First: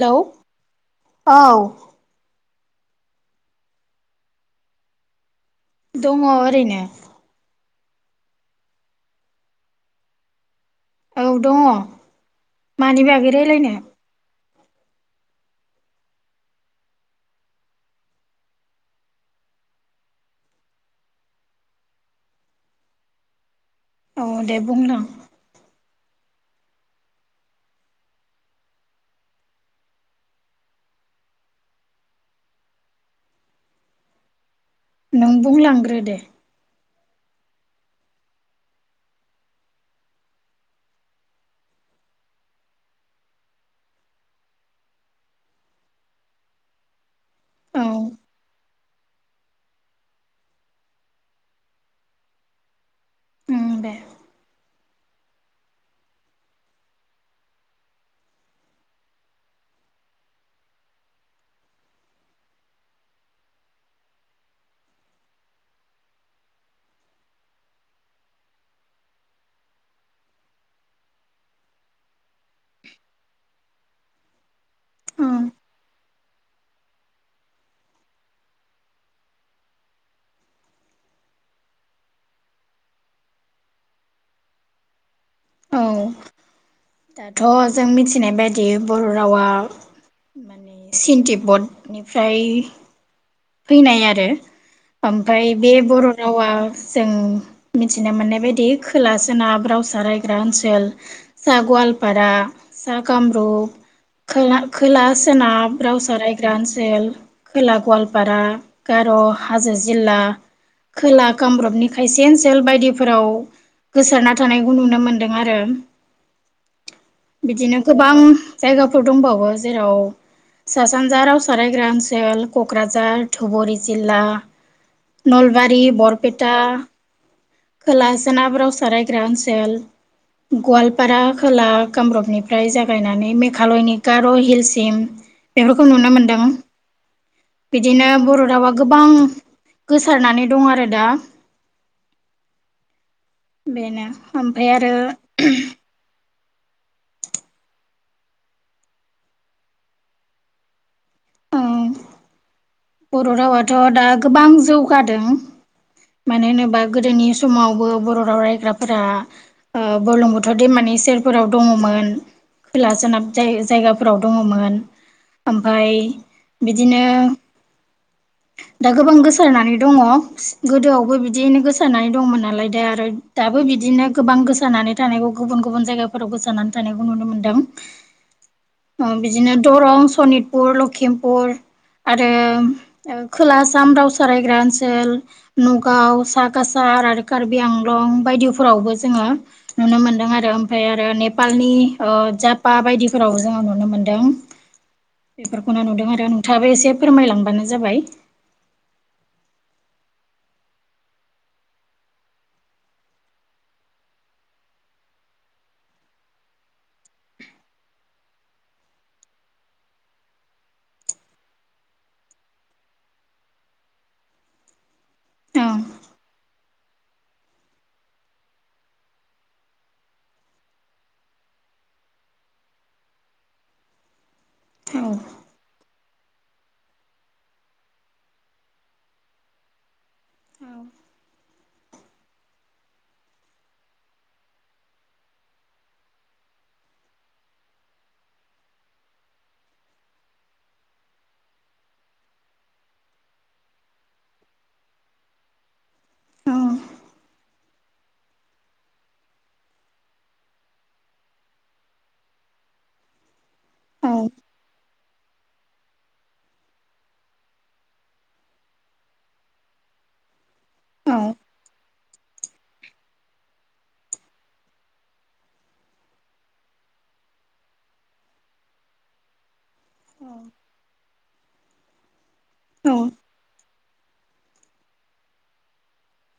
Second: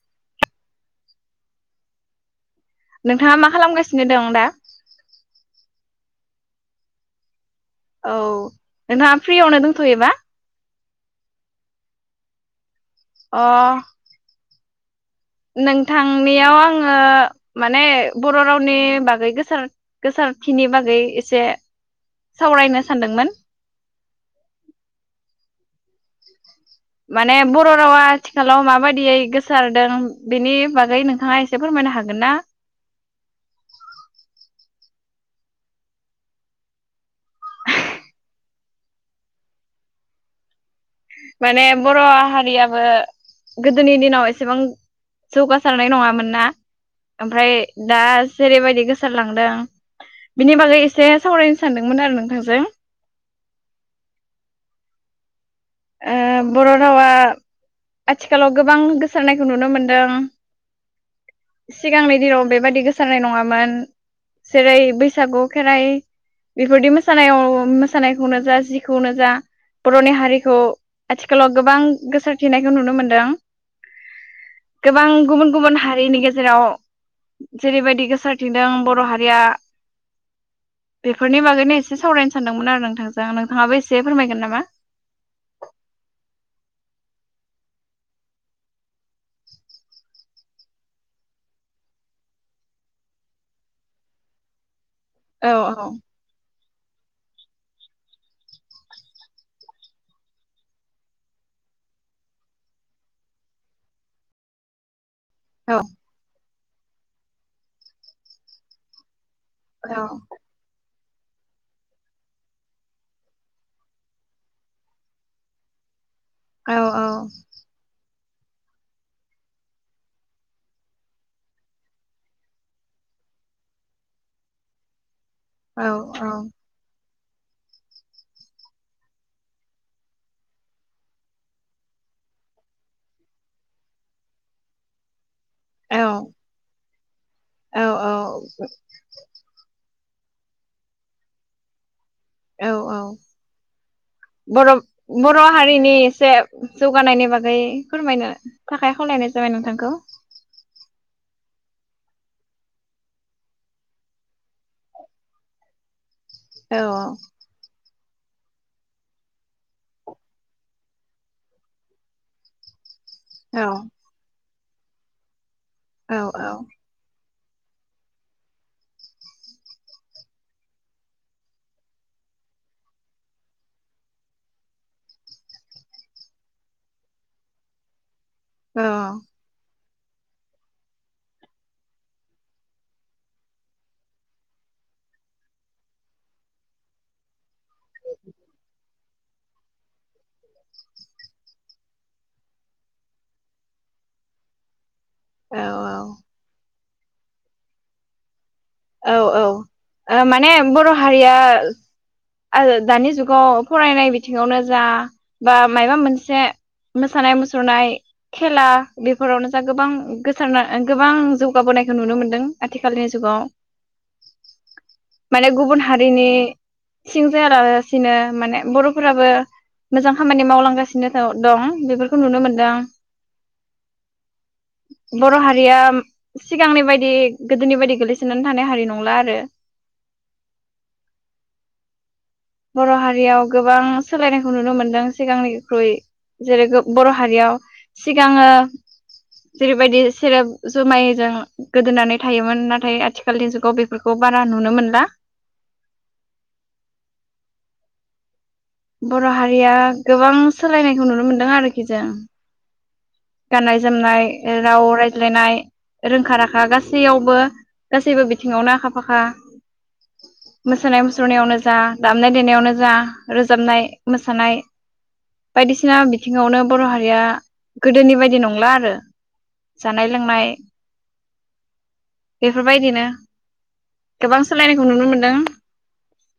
Hello औ। नोंथाङा मा खालामगासिनो दं दा? दङ ओरैनो औ नोंथाङा फ्रियावनो दंथ'योबा? औ दङ। मानि बागै अ रायलायनो? नोंथांनियाव आङो माने बर' रावनि बागै गोसार गोसारखिनि बागै एसे सावरायनो सानदोंमोन। अ दे बुं नों। माने बर' रावा आथिखालाव माबायदियै गोसारदों बेनि बागै नोंथाङा एसे फोरमायनो हागोन ना? नों बुंलांग्रो दे। माने बर' हारियाबो गोदोनि दिनाव एसेबां जौगासारनाय नङामोन ना ओमफ्राय औ दा जेरैबायदि गोसारलांदों बिनि बागै एसे सावरायनो सानदोंमोन आरो नोंथांजों। उम दे। ओ बर' रावा आथिखालाव गोबां गोसारनायखौ नुनो मोनदों। सिगांनि दिनाव बेबादि गोसारनाय नङामोन जेरै बैसागु खेराइ बेफोरदि मोसानायाव मोसानायखौनो जा जिखौनो जा बर'नि हारि खौ आथिखालाव गोबां गोसारथिनायखौ नुनो मोनदों। गोबां उम गुबुन गुबुन हारिनि गेजे जेराव जेरैबायदि गोसारथिंदों बर' हारिया बेफोरनि बागैनो एसे सावरायनो सानदोंमोन आरो नोंथांजों नोंथाङाबो एसे फोरमायगोन नामा? औ दाथ' जों मिथिनाय बायदि बर' रावा माने चीन तिब्बतनिफ्राय फैनाय आरो। ओमफाय औ बे बर' रावा जों मिथिनो मोननाय बायदि खोला सोनाब रावसा रायग्रा ओनसोल सा गवालपारा सा कामरुप खोला खोला सोनाब औ रावसा राय दासेल खोला गवाल पारा गार' हाजो औ जिल्ला खोला कामरुपनि खायसे ओनसोल बायदिफोराव गोसारना थानायखौ नुनो मोनदों आरो। औ बिदिनो गोबां जायगाफोर दंबावो जेराव सा सानजा रावसा रायग्रा ओनसोल क क'क्राझार धुबुरि जिल्ला नलबारि औ बरपेटा खोला सोनाब रावसा रायग्रा ओनसोल गवालपारा खोला कामरुपनिफ्राय जागायनानै मेघालयनि गार' हिलसिम बेफोरखौ नुनो मोनदों बिदिनो बर' रावा गोबां गोसारनानै दं आरो दा। औ औ बेनो ओमफ्राय बर' आरो बर' हारिनि एसे जौगानायनि बागै फोरमायनो थाखाय खावलायनाय जाबाय नोंथांखौ। ओं। बर' रावाथ' दा गोबां जौगादों। मानो औ होनोबा गोदोनि समावबो बर' राव रायग्राफोरा ओ बुरलुंबुथुर दैमानि सेरफोराव दङमोन खोला सोनाब जाय औ जायगाफोराव दङमोन। मोन। ओमफाय औ बिदिनो दा गोबां गोसारनानै दङ गोदोआवबो बिदियैनो गोसारनानै दंमोन नालाय दा आरो दाबो बिदिनो गोबां गोसारनानै थानायखौ गुबुन गुबुन जायगाफोराव गोसारनानै थानायखौ नुनो मोनदों। औ अ बिदिनो दरं सनितपुर लखिमपुर आरो रो खोला आसाम रावसा रायग्रा ओनसोल नगाव सा कासार आरो कार्बि आंलं बायदिफोरावबो जोङो नुनो मोनदों आरो ओमफ्राय आरो नेपालनि ओ जापा बायदिफोरावबो जोङो नुनो मोनदों। औ बेफोरखौ नुदों आरो नोंथाङाबो एसे फोरमायलांबानो जाबाय औ औ ओ माने बर' हारिया आरो दानि जुगाव फरायनाय बिथिङावनो जा बा मायबा मोनसे मोसानाय मुसुरनाय खेला बेफोरावनो जा गोबां गोसारना गोबां जौगाबोनायखौ नुनो मोनदों आथिखालनि जुगाव। माने औ गुबुन हारिनि सिं जाया लासिनो माने बर'फोराबो मोजां खामानि मावलांगासिनो दं बेफोरखौ नुनो मोनदों। औ बर' हारिया सिगांनि बायदि गोदोनि बायदि गोलैस सोनानै थानानै थानाय हारि नंला आरो औ बर' हारियाव गोबां सोलायनायखौ नुनो मोनदों सिगांनिख्रुइ जेरै गो बर' हारियाव सिगाङो जेरैबायदि सेरेब जुमायजों गोदोनानै थायोमोन नाथाय आथिखालनि जुगाव बेफोरखौ बारा नुनो मोनला। बर' हारिया गोबां सोलायनायखौ नुनो मोनदों आरोखि जों। गाननाय औ जोमनाय राव रायज्लायनाय रोंखा राखा गासैयावबो गासैबो बिथिङावनो आखा फाखा। मोसानाय औ मुसुरनायावनो जा दामनाय देनायावनो जा रोजाबनाय मोसानाय बायदिसिना बिथिङावनो बर' हारिया गोदोनि बायदि नंला आरो। जानाय लोंनाय औ बेफोरबायदिनो गोबां सोलायनायखौ नुनो मोनदों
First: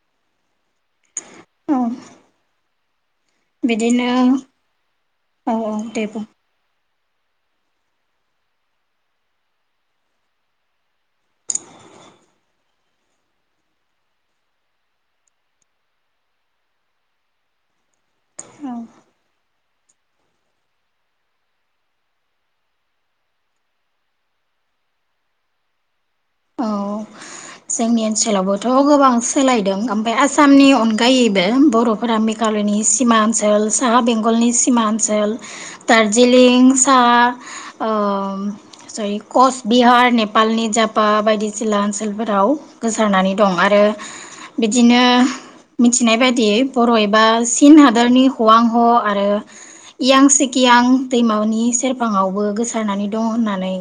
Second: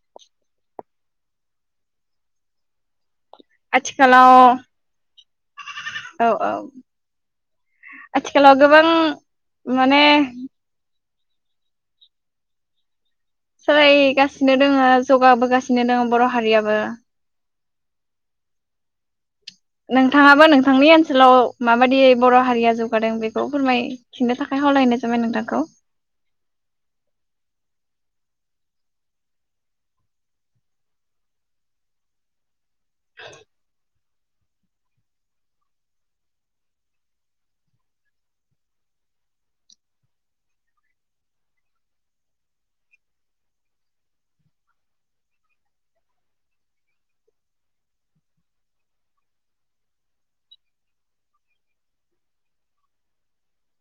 [inaudible] औ बिदिनो आथिखालाव‌ औ औ दे बुं औ औ आथिखालाव गोबां माने सोलायगासिनो दोङो जौगाबोगासिनो दङ बर' हारियाबो। औ नोंथाङाबो नोंथांनि ओनसोलाव माबायदि बर' हारिया जौगादों बेखौ फोरमायफिननो थाखाय खावलायहनाय जाबाय नोंथांखौ। औ जोंनि ओनसोलावबोथ' गोबां सोलायदों ओमफ्राय आसामनि अनगायैबो बर'फोरा मेघालयनि सिमा ओनसोल साहा बेंख गलनि सिमा ओनसोल, दार्ज्लिं सा ओम जयै कचबिहार नेपालनि जाफ अ बायदिजिला ओनसोलफोराव गोसारनानै दं आरो बिदिनो मिथिनाय बायदियै बर' एबा चीन हादोरनि हवांह' आरो इयांसिकियां दैमानि सेरफाङावबो गोसारनानै दं होननानै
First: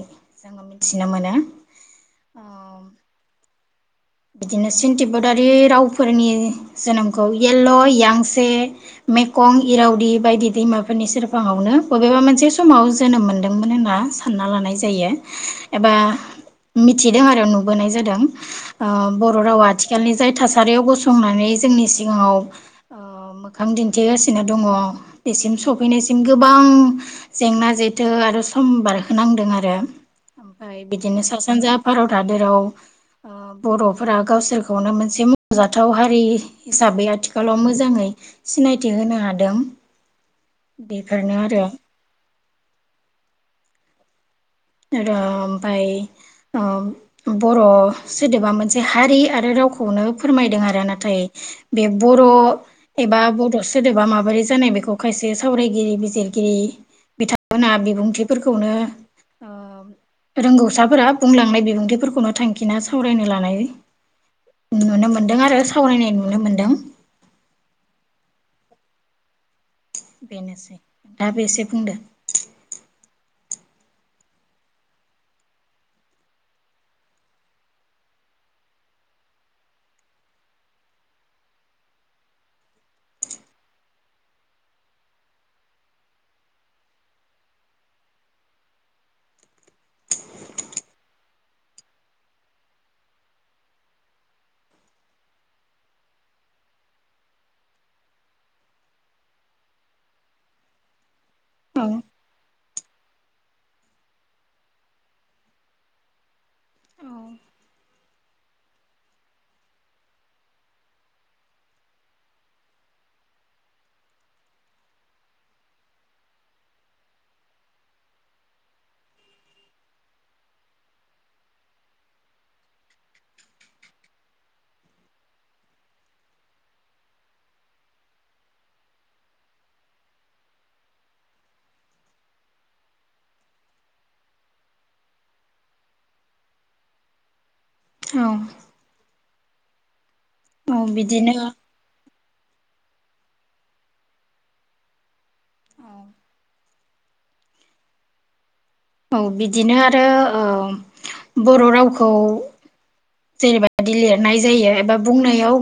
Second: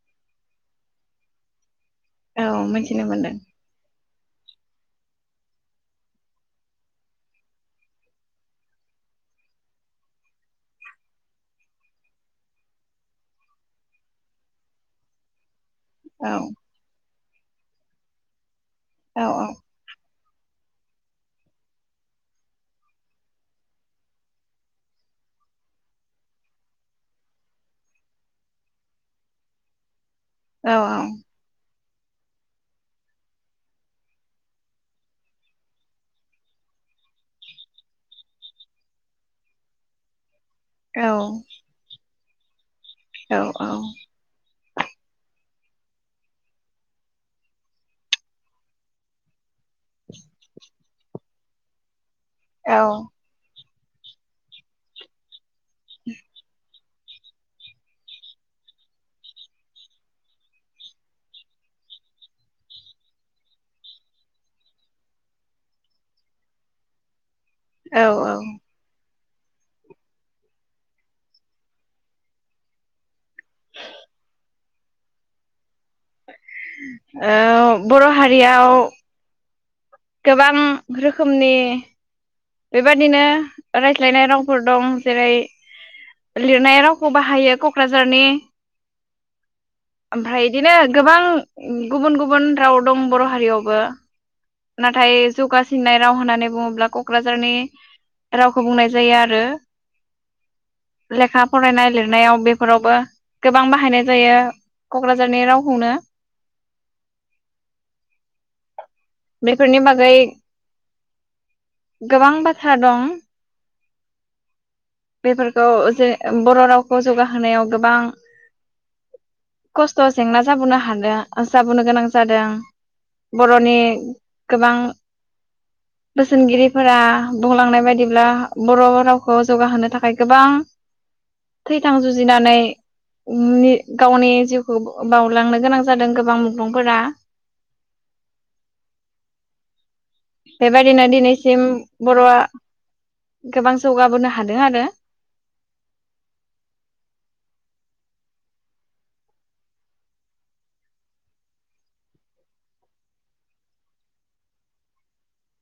जोङो मिथिनो मोनो। औ मिथिनो मोनदों। बिदिनो सिन तिब्बतारि रावफोरनि जोनोमखौ एल्ल', एयांसे, मेखं, इरावदि बायदि दैमाफोरनि सेरफाङावनो बबेबा मोनसे समाव जोनोम मोनदोंमोन होनना सानना लानाय जायो। एबा औ मि थिदों आरो नुबोनाय जादों। ओ औ बर' रावा आथिखालनि जाय थासा सारियाव गसंनानै जोंनि सिगाङाव ओ मोखां दिन्थिगासिनो दङ' बेसिम सफैनायसिम गोबां जेंना जेथो आरो सम बारहोनांदों आरो औ ओमफ्राय बिदिनो सा सानजा भारत हाद जेराव बर'फोरा गावसोरखौनो मोनसे मावख'जाथाव हारि हिसाबै आथिखालाव मोजाङै सिनायथि होनो हादों। औ बेफोरनो आरो। औ औ र ओमफाय ओ बर' सोदोबा मोनसे हारि आरो रावखौ खौनो फोरमायदों आरो ना। थाय बे बर' औ एबा बड' सो सोदोबा माबोरै जानाय बेखौ खायसे सावरायगिरि बिजिरगिरि बिथांमोना बिबुंथिफोरखौनो ओ रोंगौसाफोरा बुंलांनाय बिबुंथिफोरखौनो थांखिना सावरायनो लानाय नुनो मोनदों आरो सावरायनाय नुनो मोनदों। औ औ बेनोसै। नोंथाङाबो एसे बुंदों। [inaudible] ओ बर' हारियाव गोबां रोखोमनि बेबादिनो रायज्लायनाय रावफोर दं जेरै- लिरनाय रावखौ बाहायो क'क्राझारनि ओमफ्राय बिदिनो गोबां गुबुन गुबुन राव दं बर' हारियावबो नाथाय जौगासिननाय राव होननानै बुङोब्ला क क'क्राझारनि रावखौ बुंनाय जायो आरो। लेखा फरायनाय औ लिरनायाव बे फोरावबो गोबां बाहायनाय जायो क'क्राझारनि रावखौनो बेफोरनि बागै गोबां बाथ्रा दं। बेफोरखौ जे बर' रावखौ जौगाहोनायाव गोबां खस्थ' जेंना जाबोनो हादो जाबोनो गोनां जादों बर'नि गोबां बोसोनगिरिफोरा बुंलांनाय बायदिब्ला बर' रावखौ जौगाहोनो थाखाय गोबां थै-थां जुजिनानै ओमनि गावनि जिउखौ बावलांनो गोनां जादों गोबां मुंख्लंफोरा। औ औ बेबादिनो बिदिनो दिनैसिम बर'आ गोबां जौगाबोनो हादों आरो। औ बिदिनो आरो ओ बर' रावखौ जेनैबादि लिरनाय जायो एबा बुंनायाव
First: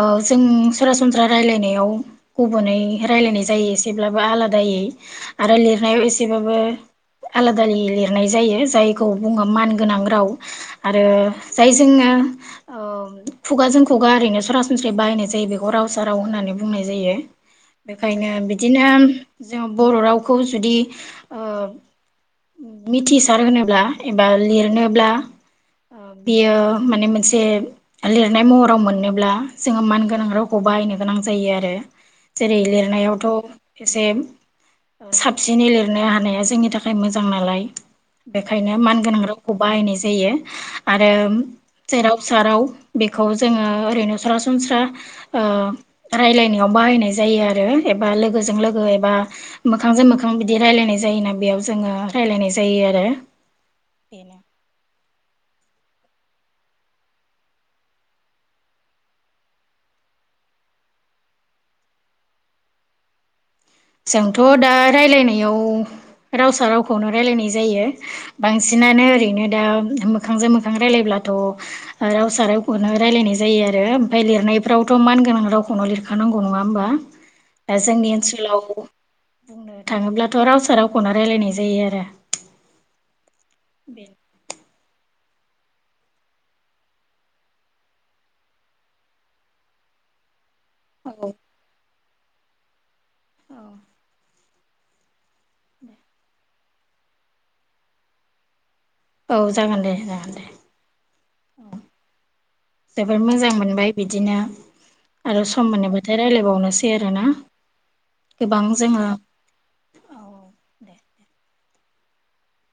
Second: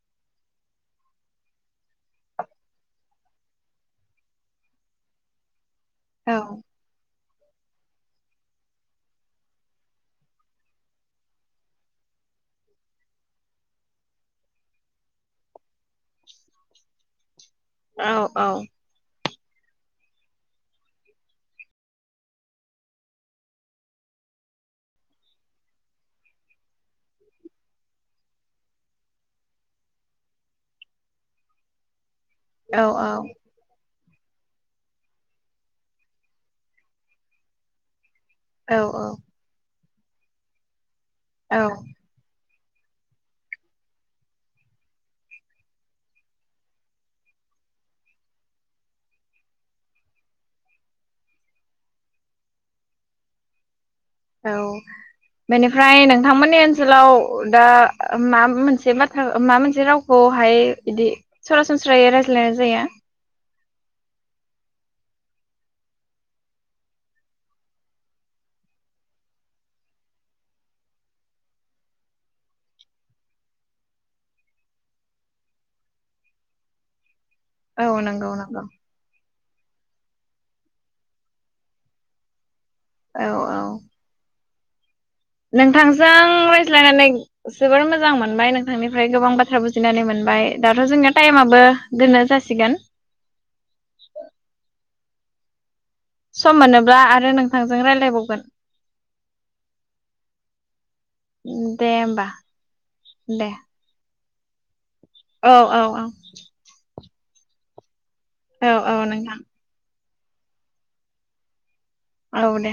ओ जों सरासनस्रा रायलायनायाव गुबुनै रायलायनाय जायो एसेब्लाबो आलादायै आरो लिर नायाव औ एसेबाबो आलादा लिरनाय जायो जायखौ बुङो मानगोनां राव आरो जायजोङो औ खुगाजों खुगा ओरैनो सरासनस्रायै बाहायनाय जायो बेखौ रावसा राव होननानै बुंनाय जायो। बेखायनो औ बिदिनो जों बर' रावखौ जुदि ओ मिथिसार होनोब्ला एबा लिरनोब्ला बियो माने मोनसे लिरनाय महराव मोननोब्ला जोङो मानगोनां रावखौ बाहायनो गोनां जायो आरो जेरै औ लिरनायावथ' औ एसे साबसिनै लिरनो हानाया जोंनि थाख खाय मोजां नालाय बेखायनो औ मानगोनां रावखौ बाहायनाय जा जायो। आरो औ जेराव सेराव बेखौ जोङो ओरैनो सरासनस्रा ओ रायलायनायाव बाहायनाय जायो आरो एबा लोगोजों लोगो एबा मोखांजों मोखां बिदि रायलायनाय जायोना बेयाव जोङो रायलायनाय जायो आरो। बेनो औ बेनिफ्राय नोंथांमोननि ओनसोलाव दा माबा मोनसे बाथ्रा माबा मोनसे रावखौहाय बिदि सरासनस्रायै रायज्लायनाय जायोना रायज्लाया? जोंथ' दा रायलायनायाव रावसा रावखौनो रायलायनाय जायो बांसिनानो ओरैनो दा मोखांजों मोखां रायलायब्लाथ' रावसा रावखौनो रायलायनाय जायो आरो ओमफ्राय लिरनायफ्रावथ' मानगोनां रावखौनो लिरखानांगौ नङा होमबा। दा औ जोंनि नंगौ नंगौ ओनसोलाव बुंनो थाङोब्लाथ' रावसा रावखौनो रायलायनाय जायो आरो। औ औ बे नोंथांजों रायज्लायनानै जोबोर मोजां मोनबाय नोंथांनिफ्राय गोबां बाथ्रा बुजिनानै मोनबाय दाथ' औ जोंनिया टाइम आबो दोननो जासि सिगोन औ [inaudible] सम मोनोब्ला आरो नोंथांजों रायज्लायबावगोन। औ जागोन दे जागोन दे औ दे होमबा जोबोद दे मोजां मोनबाय बिदि बिदिनो आरो औ सम औ मोनबाथाय रायज्लायबावनोसै आरो ना? औ औ नोंथां। औ औ दे दे। औ दे।